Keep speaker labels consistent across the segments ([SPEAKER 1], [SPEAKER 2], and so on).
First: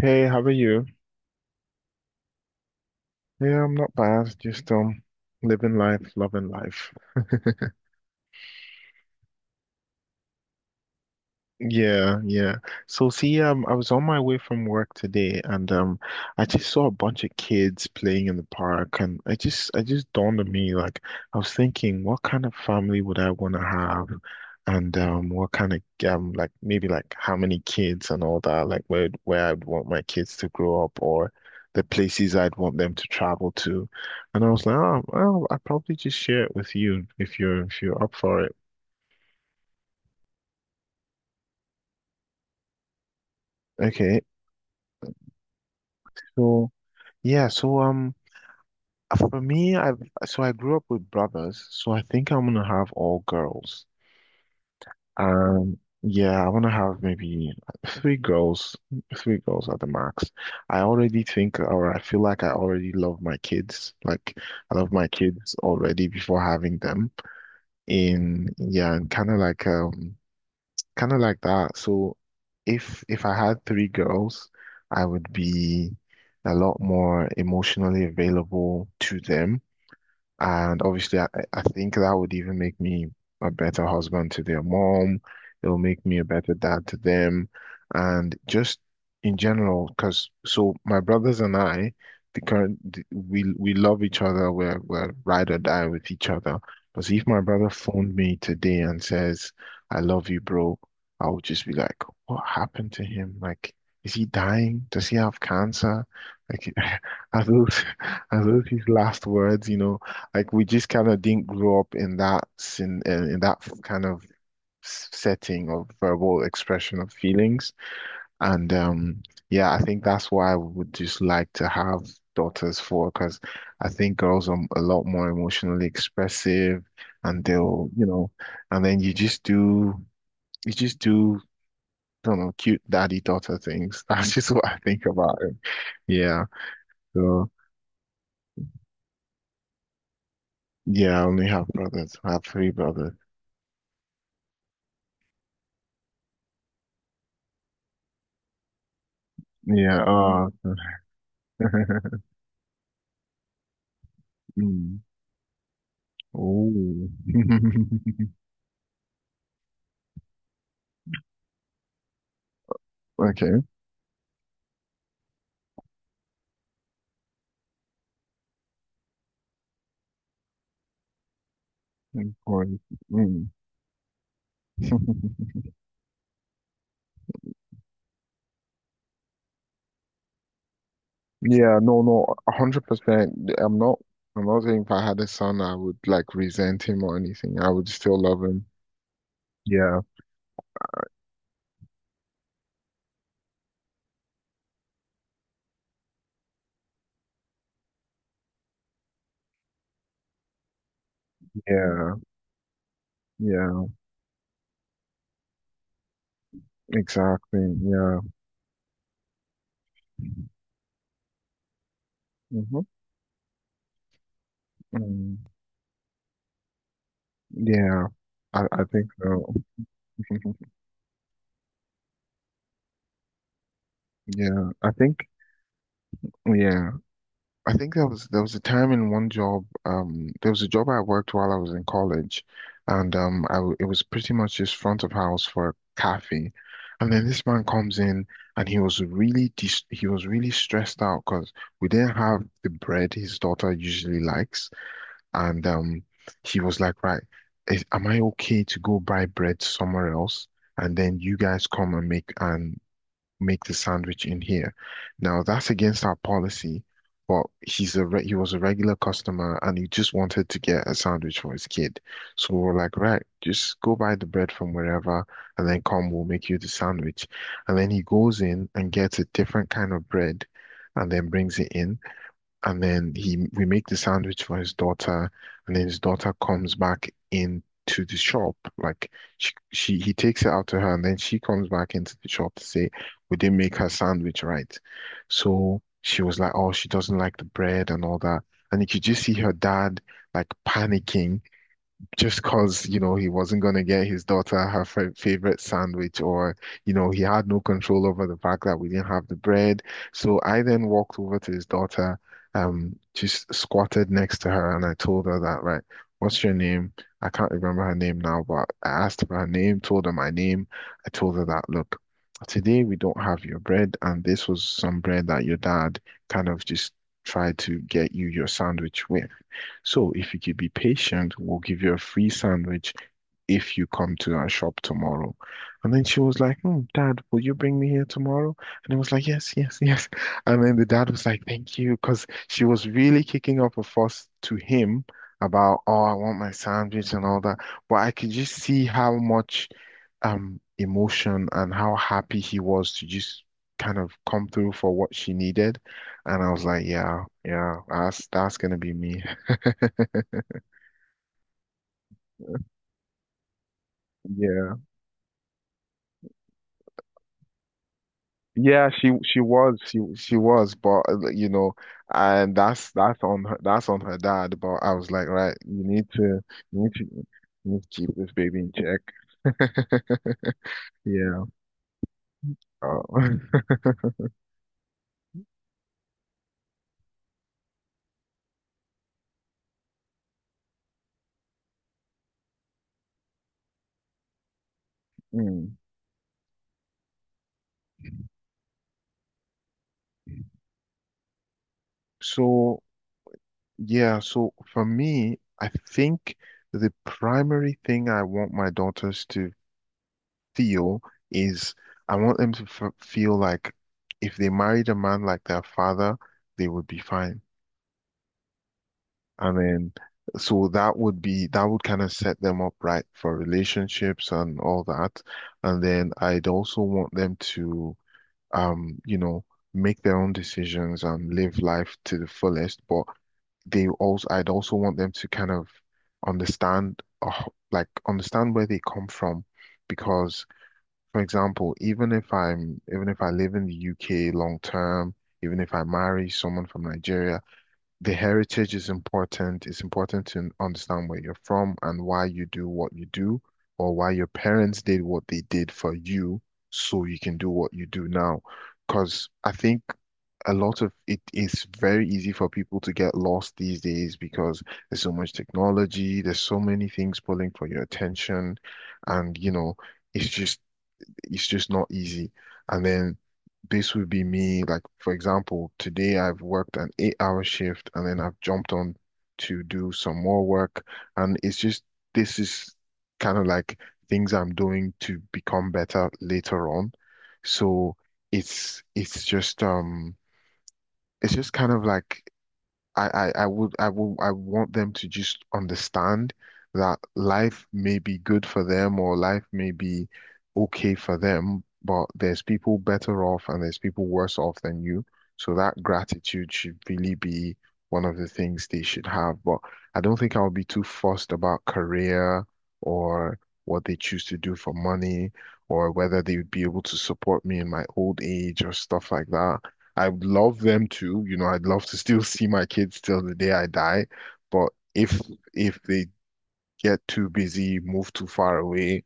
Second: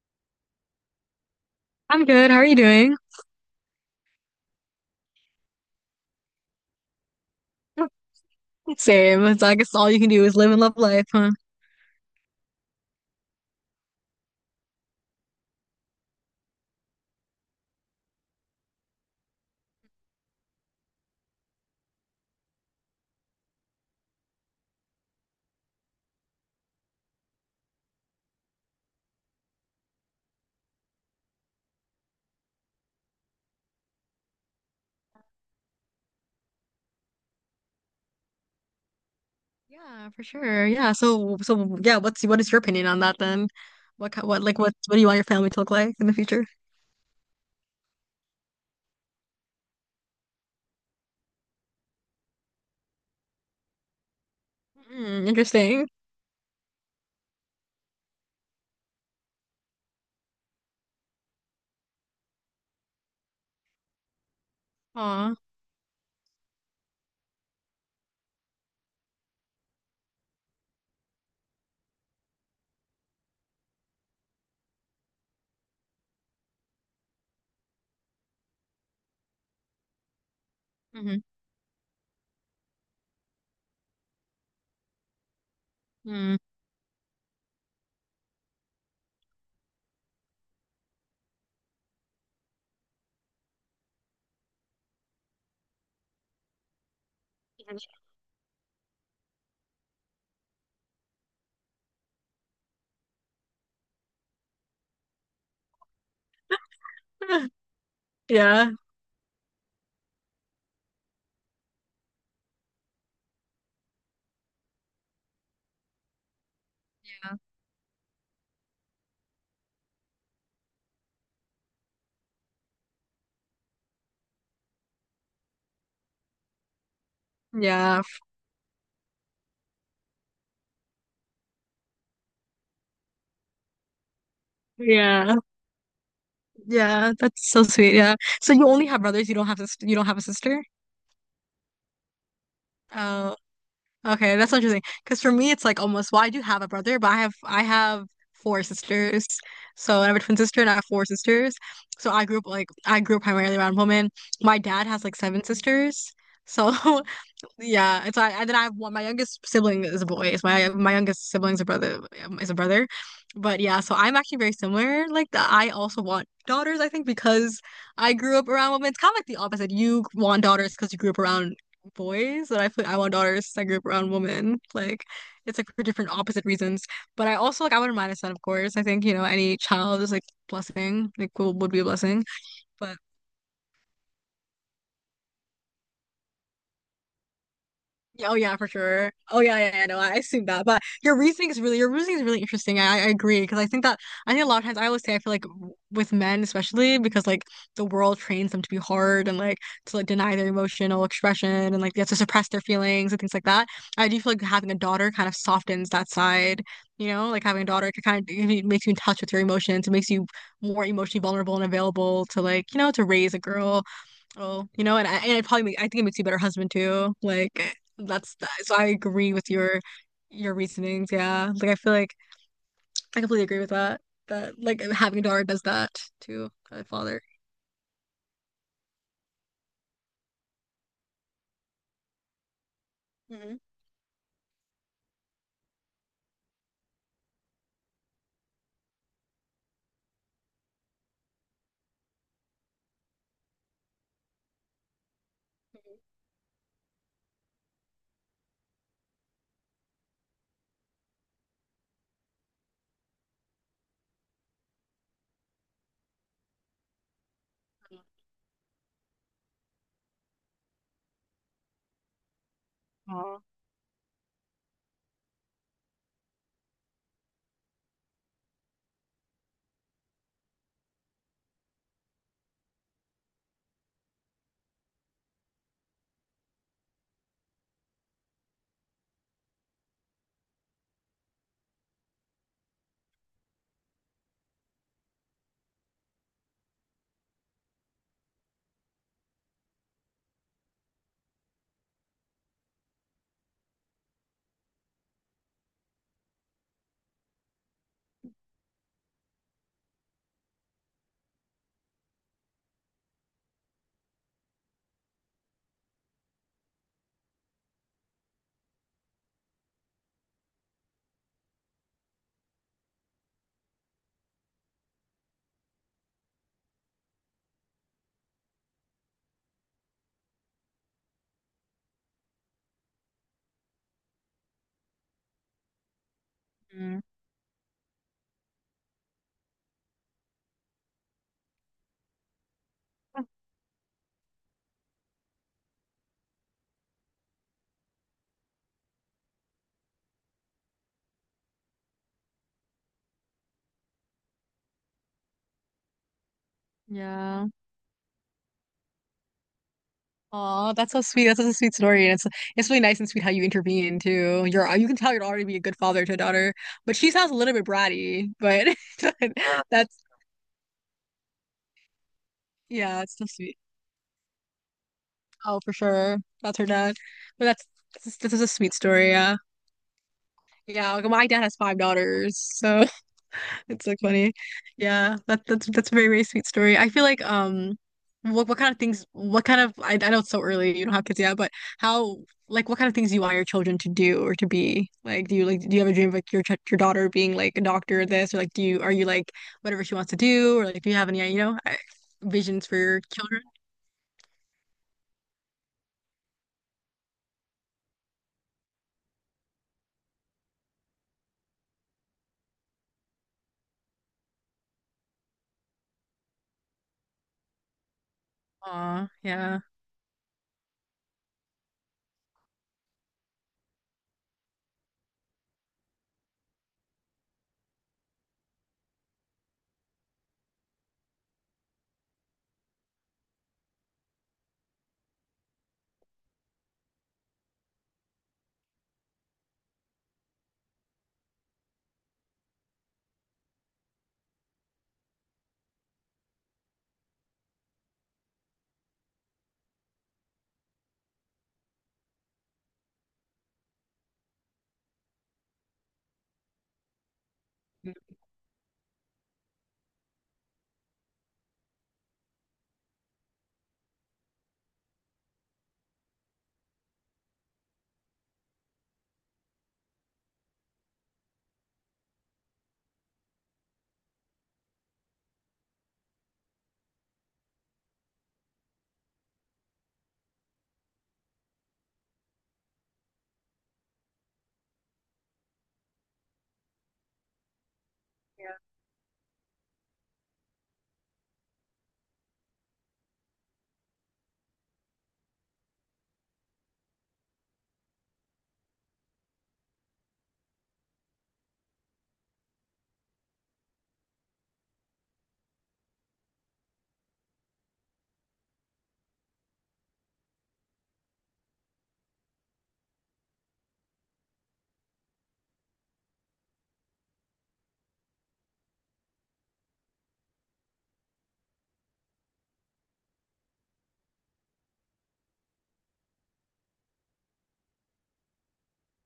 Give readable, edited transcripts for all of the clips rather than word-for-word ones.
[SPEAKER 1] Hey, how are you?
[SPEAKER 2] I'm good. How are you doing?
[SPEAKER 1] Yeah, I'm not bad. Just living life, loving life.
[SPEAKER 2] Same. It's I guess all you can do is live and love life, huh?
[SPEAKER 1] Yeah, yeah. So see, I was on my way from work today and I just saw a bunch of kids playing in the park and I just dawned on me like I was thinking what kind of family would I want to have and what kind of like maybe like how many kids and all that like where I'd want my kids to grow up or the places I'd want them to travel to. And I was like, oh, well, I'd probably just share it with you if you're up for it.
[SPEAKER 2] Yeah, for sure. Yeah. So yeah. What is your opinion on that then? What
[SPEAKER 1] Okay.
[SPEAKER 2] ki- what like what do you want your family to look like in the future?
[SPEAKER 1] So yeah, For me, I so I grew up with brothers, so I think I'm gonna have all girls.
[SPEAKER 2] Mm,
[SPEAKER 1] Um,
[SPEAKER 2] interesting.
[SPEAKER 1] yeah, I wanna have maybe three girls, three girls at the max. I already think, or I feel like I already love my kids. Like I love my
[SPEAKER 2] Aw.
[SPEAKER 1] kids already before having them. In yeah, and kind of like that. So if I had three girls, I would be a lot more emotionally available to them. And
[SPEAKER 2] Mm-hmm.
[SPEAKER 1] obviously, I think that would even make me a better husband to their mom. It'll make me a
[SPEAKER 2] Mm.
[SPEAKER 1] better dad to them. And just in general, because so my brothers and I, we love each other. We're ride or die with each other. But see, if my brother phoned me today and says, "I love you, bro," I would just be like, "What happened to him? Like, is he dying? Does he have cancer? Like, are those?" Are those
[SPEAKER 2] Yeah.
[SPEAKER 1] his last words? You know, like we just kind of didn't grow up in that in that kind of setting of verbal expression of feelings. And yeah, I think that's why I would just like to have daughters for, because I think girls are a lot more emotionally expressive, and they'll,
[SPEAKER 2] Yeah.
[SPEAKER 1] you know, and then you just do. I don't know, cute daddy daughter things. That's just what I think
[SPEAKER 2] Yeah.
[SPEAKER 1] about it. Yeah.
[SPEAKER 2] Yeah.
[SPEAKER 1] So
[SPEAKER 2] That's so sweet. Yeah. So you only have brothers. You don't have a sister.
[SPEAKER 1] yeah, I only have brothers. I have three brothers.
[SPEAKER 2] Okay, that's interesting. Because for me, it's like almost, well, I do have a brother, but I have four sisters. So
[SPEAKER 1] Yeah.
[SPEAKER 2] I have a twin
[SPEAKER 1] Oh.
[SPEAKER 2] sister and I have four sisters. So I grew up primarily around women. My dad
[SPEAKER 1] Mm.
[SPEAKER 2] has like seven sisters. So
[SPEAKER 1] Oh.
[SPEAKER 2] Yeah, it's I and then I have one. My youngest sibling is a boy. It's My youngest sibling's a brother, but
[SPEAKER 1] Okay.
[SPEAKER 2] yeah. So I'm actually very similar. Like that, I also want daughters. I think because I grew up around women. It's kind of like the opposite. You want daughters because you grew up around boys, and I
[SPEAKER 1] Important.
[SPEAKER 2] feel I want daughters,
[SPEAKER 1] Mm.
[SPEAKER 2] 'cause I grew up around women. Like it's like for different opposite reasons. But I also like I wouldn't mind a son, of course. I think you know any child is like blessing. Like would
[SPEAKER 1] Yeah,
[SPEAKER 2] be a
[SPEAKER 1] no,
[SPEAKER 2] blessing.
[SPEAKER 1] no, a hundred
[SPEAKER 2] But
[SPEAKER 1] percent. I'm not saying if I had a son I would like resent him or anything. I would still
[SPEAKER 2] yeah, oh
[SPEAKER 1] love
[SPEAKER 2] yeah,
[SPEAKER 1] him.
[SPEAKER 2] for sure. Oh yeah, yeah, yeah. No,
[SPEAKER 1] Yeah,
[SPEAKER 2] I assume that. But your reasoning is really interesting. I agree because I think that I think a lot of times I always say I feel like with men especially because like the world trains them to be hard and like to deny their emotional expression and like they have
[SPEAKER 1] yeah,
[SPEAKER 2] to suppress their feelings and things like that.
[SPEAKER 1] yeah,
[SPEAKER 2] I do feel like having a daughter kind of softens that side. You know, like having a
[SPEAKER 1] exactly.
[SPEAKER 2] daughter it
[SPEAKER 1] Yeah.
[SPEAKER 2] kind of it makes you in touch with your emotions. It makes you more emotionally vulnerable and available to like
[SPEAKER 1] Hmm.
[SPEAKER 2] to raise a girl. Oh, you know, and I, and
[SPEAKER 1] Mm.
[SPEAKER 2] it probably make, I think it makes you a better husband too.
[SPEAKER 1] Yeah. I,
[SPEAKER 2] So
[SPEAKER 1] I
[SPEAKER 2] I
[SPEAKER 1] think
[SPEAKER 2] agree with
[SPEAKER 1] so.
[SPEAKER 2] your reasonings. Yeah, like I feel like I completely agree with that. That
[SPEAKER 1] Yeah.
[SPEAKER 2] like
[SPEAKER 1] I think,
[SPEAKER 2] having a daughter does that too. A
[SPEAKER 1] yeah.
[SPEAKER 2] father.
[SPEAKER 1] I think there was a time in one job, there was a job I worked while I was in college, and I
[SPEAKER 2] Hmm.
[SPEAKER 1] w it was pretty much just front of house for a cafe, and then this man comes in and he was really stressed out because we didn't have the bread his daughter usually likes, and he was like, right, am I okay to go buy bread somewhere else, and then you guys come and make the sandwich in here. Now that's against our policy, but he was a regular customer and he just wanted to get a sandwich for his kid. So we're like, right,
[SPEAKER 2] Oh,
[SPEAKER 1] just go buy the bread from wherever and then come, we'll make you the sandwich. And then he goes in and gets a different kind of bread and then brings it in and then he we make the sandwich for his daughter, and then his daughter comes back into the shop. Like she he takes it out to her, and then she comes back into the shop to say we didn't make her sandwich right. So she was like, oh, she doesn't like the bread and all that, and you could just see her dad like panicking just because, you know, he wasn't going to get his daughter her favorite sandwich, or, you know, he had no control over the fact that we didn't have the bread. So I then walked over to his daughter, just squatted next to her, and I told her that, right, what's your name? I can't remember her name now, but I asked for her name, told her my name. I told her that, look, today we don't have your bread, and this was some bread that your dad kind of just tried to get you your sandwich with. So if you could be patient, we'll give you a free sandwich if you come to our shop tomorrow. And then she was like, hmm,
[SPEAKER 2] mm,
[SPEAKER 1] Dad, will you bring me here tomorrow? And I was like, yes, yes, yes. And then the dad was like, thank you, because she was really kicking up a fuss to him about, oh, I want my sandwich and all that. But I could just see how much emotion and how happy he was to just kind of come through for what she needed. And I was like, yeah,
[SPEAKER 2] yeah.
[SPEAKER 1] yeah, that's gonna be me.
[SPEAKER 2] Aw, that's so sweet. That's such a sweet story, and it's really nice and sweet how you intervene too.
[SPEAKER 1] Yeah.
[SPEAKER 2] You can tell you're already be a good father to a daughter, but she sounds a little bit bratty. But
[SPEAKER 1] Yeah, she she was she
[SPEAKER 2] that's
[SPEAKER 1] she was, but like, you know, and
[SPEAKER 2] yeah, it's so sweet.
[SPEAKER 1] that's on her dad. But I was like, right,
[SPEAKER 2] Oh, for
[SPEAKER 1] you need
[SPEAKER 2] sure,
[SPEAKER 1] to
[SPEAKER 2] that's her
[SPEAKER 1] you need
[SPEAKER 2] dad.
[SPEAKER 1] to you
[SPEAKER 2] But
[SPEAKER 1] need to keep
[SPEAKER 2] that's
[SPEAKER 1] this
[SPEAKER 2] This is a
[SPEAKER 1] baby in
[SPEAKER 2] sweet
[SPEAKER 1] check.
[SPEAKER 2] story. Yeah. Yeah, like, my dad
[SPEAKER 1] Yeah.
[SPEAKER 2] has five daughters, so
[SPEAKER 1] Uh,
[SPEAKER 2] it's like funny. Yeah, that's a very, very sweet story. I feel like what kind of things what kind of I know it's so early, you don't have kids yet, but how like what kind of things do you want your children to do or to be? Like
[SPEAKER 1] mm.
[SPEAKER 2] do you have a dream of like your daughter being like a doctor or this, or like do you are you like whatever she wants to do, or like do you have any you know visions for
[SPEAKER 1] So
[SPEAKER 2] your children?
[SPEAKER 1] yeah, so for me, I think the primary thing I want my daughters to feel is I want them to f feel like if they married a man like their father, they would be fine.
[SPEAKER 2] Aw,
[SPEAKER 1] And
[SPEAKER 2] yeah.
[SPEAKER 1] then, so that would kind of set them up right for relationships and all that. And then I'd also want them to, um, you know, make their own decisions and live life to the fullest. But I'd also want them to kind of understand, uh, understand where they come from. Because, for example, even if I live in the UK long term, even if I marry someone from Nigeria, the heritage is important. It's important to understand where you're from and why you do what you do, or why your parents did what they did for you, so you can do what you do now. Because I think a lot of it is very easy for people to get lost these days because there's so much technology, there's so many things pulling for your attention, and it's just it's just not easy. And then this would be me, like for example, today I've worked an 8-hour shift and then I've jumped on to do some more work. And it's just this is kind of like things I'm doing to become better later on. So it's it's just um it's just kind of like I would I will I want them to just understand that life may be good for them or life may be okay for them, but there's people better off and there's people worse off than you. So that gratitude should really be one of the things they should have. But I don't think I'll be too fussed about career or what they choose to do for money or whether they would be able to support me in my old age or stuff like that. I would love them to, you know, I'd love to still see my kids till the day I die. But if if they get too busy, move too far away,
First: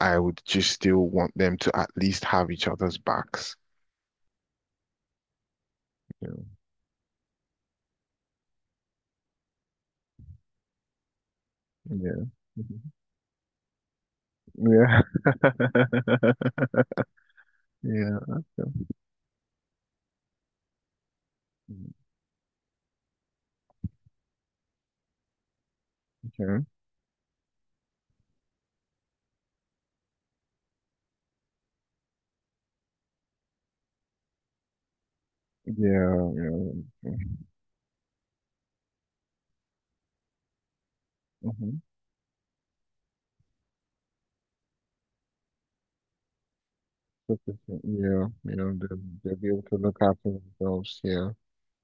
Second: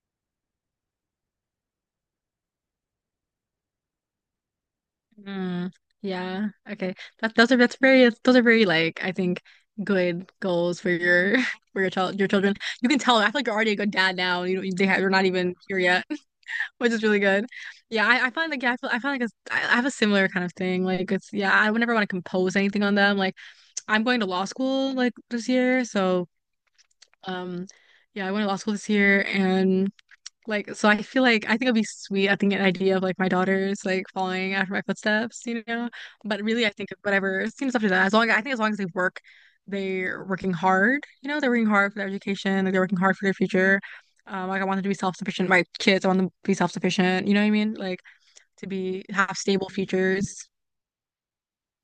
[SPEAKER 1] I would just still want them to at least have each other's backs.
[SPEAKER 2] Mm,
[SPEAKER 1] Yeah.
[SPEAKER 2] yeah. Okay. That those are that's very those are very like I think, good goals for your for your child
[SPEAKER 1] Yeah.
[SPEAKER 2] your children. You can tell I feel like you're already a good dad now. You don't they have,
[SPEAKER 1] Yeah.
[SPEAKER 2] you're not even here yet, which is really good. Yeah,
[SPEAKER 1] Yeah.
[SPEAKER 2] I find like yeah, I
[SPEAKER 1] Okay.
[SPEAKER 2] feel I find like I have a similar kind of thing. Like it's yeah, I would never want to compose anything on them. Like I'm going to law school like this year, so
[SPEAKER 1] Okay.
[SPEAKER 2] um yeah, I went to law school this year. And. So I feel like I think it'd be sweet. I think an idea of like my daughters like following after my footsteps, you know.
[SPEAKER 1] Yeah.
[SPEAKER 2] But really, I think
[SPEAKER 1] Yeah.
[SPEAKER 2] whatever seems after that. As long as they work, they're working hard. You know, they're working
[SPEAKER 1] Mm-hmm.
[SPEAKER 2] hard for their education. Like they're working hard for their future. Like I want them to be self-sufficient. My kids, I want them to be self-sufficient. You
[SPEAKER 1] Yeah.
[SPEAKER 2] know what I mean? Like
[SPEAKER 1] You
[SPEAKER 2] to
[SPEAKER 1] know, they'll,
[SPEAKER 2] be
[SPEAKER 1] they'll
[SPEAKER 2] have
[SPEAKER 1] be able
[SPEAKER 2] stable
[SPEAKER 1] to look after
[SPEAKER 2] futures,
[SPEAKER 1] themselves. Yeah.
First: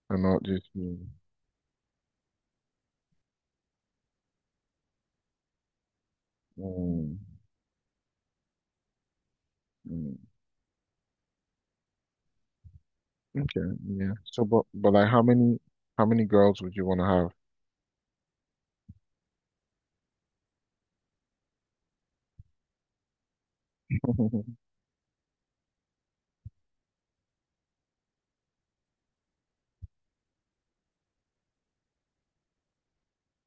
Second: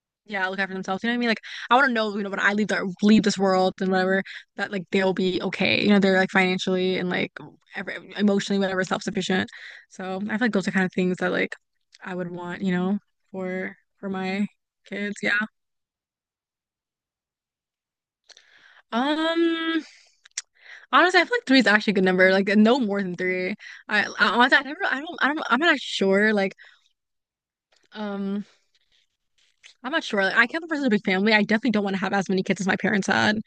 [SPEAKER 1] And not
[SPEAKER 2] yeah, look
[SPEAKER 1] just
[SPEAKER 2] after
[SPEAKER 1] me.
[SPEAKER 2] themselves. You know what I mean? Like I want to know, you know, when I leave the leave this world and whatever, that like they'll be okay. You know, they're like financially and
[SPEAKER 1] Mm.
[SPEAKER 2] like every, emotionally, whatever, self-sufficient.
[SPEAKER 1] Mm.
[SPEAKER 2] So I feel like those are kind of things that like I would want, you know,
[SPEAKER 1] Okay,
[SPEAKER 2] for
[SPEAKER 1] yeah. So,
[SPEAKER 2] my
[SPEAKER 1] but like,
[SPEAKER 2] kids.
[SPEAKER 1] how
[SPEAKER 2] Yeah.
[SPEAKER 1] many how many girls would you want to have?
[SPEAKER 2] Um. Honestly, I feel like three is actually a good number. Like no more than three. I honestly, I never, I'm not sure. Like, um, I'm not sure. Like, I can't be a person with a big family. I definitely don't want to have as many kids as my parents had.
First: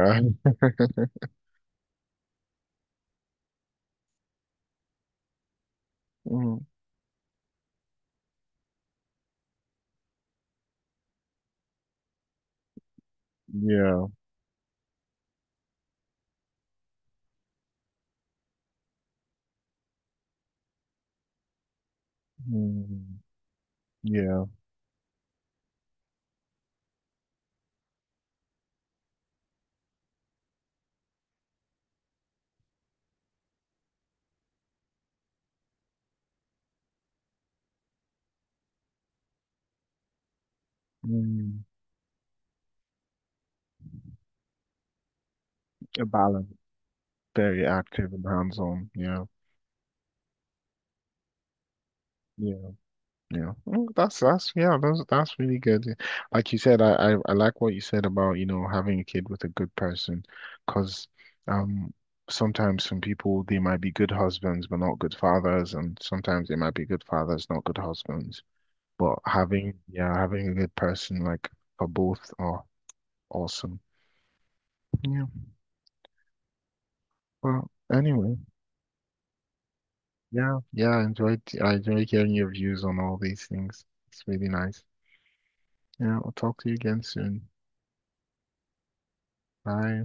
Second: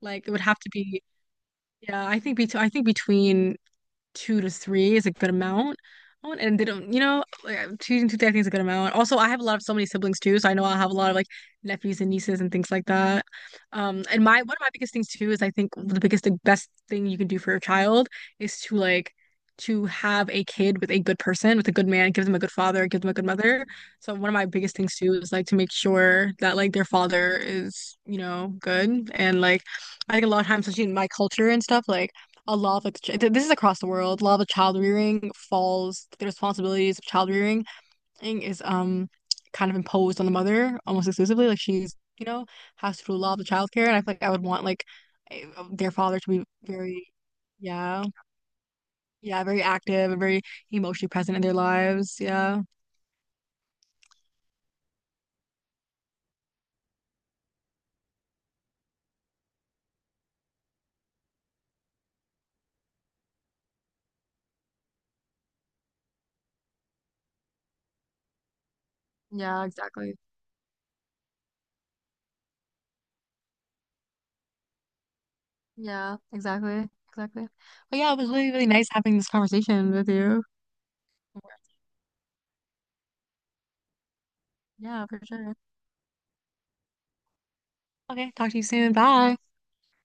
[SPEAKER 2] Like, it would have to be. Yeah, I think between two to three is a good amount. I And
[SPEAKER 1] Mm,
[SPEAKER 2] they don't, you know, like I choosing two to I think is a good amount. Also, I have a lot of so many siblings too, so I know I'll have a lot of like nephews and nieces and things like that.
[SPEAKER 1] yeah.
[SPEAKER 2] And my one of my biggest things too is I think the best thing you can do for your child is to like to have a kid with a good person, with a good man, give them a good father, give them a
[SPEAKER 1] Mm,
[SPEAKER 2] good mother. So one of
[SPEAKER 1] yeah.
[SPEAKER 2] my biggest things too is like to make sure that like their father is, you know, good and like I think a lot of times, especially in my culture and stuff, like a lot of this is across the world. A lot of child rearing falls, the responsibilities of child rearing thing is kind of imposed on the mother almost exclusively. Like
[SPEAKER 1] Mm,
[SPEAKER 2] she's, you know, has to do a lot of the childcare, and I feel like I would want like a- their
[SPEAKER 1] a
[SPEAKER 2] father to be
[SPEAKER 1] balance.
[SPEAKER 2] very,
[SPEAKER 1] Very
[SPEAKER 2] yeah,
[SPEAKER 1] active and hands-on. Yeah.
[SPEAKER 2] yeah, very active and very emotionally present in their lives. Yeah,
[SPEAKER 1] Yeah. Yeah. Mm, that's yeah. That's really good. Like you said, I like what you said about having a kid with a good person, because um sometimes some people they might be good husbands but not good fathers, and sometimes they might be good fathers not good husbands. But
[SPEAKER 2] yeah, exactly.
[SPEAKER 1] yeah, having a good person like for both are awesome. Yeah.
[SPEAKER 2] Yeah, exactly, exactly.
[SPEAKER 1] Well,
[SPEAKER 2] But yeah, it was
[SPEAKER 1] anyway,
[SPEAKER 2] really, really nice having this conversation with you.
[SPEAKER 1] yeah, yeah, I enjoyed hearing your views on all these things. It's really nice.
[SPEAKER 2] Yeah, for sure.
[SPEAKER 1] Yeah, I'll talk to you again soon.
[SPEAKER 2] Okay, talk to you soon. Bye.
[SPEAKER 1] Bye.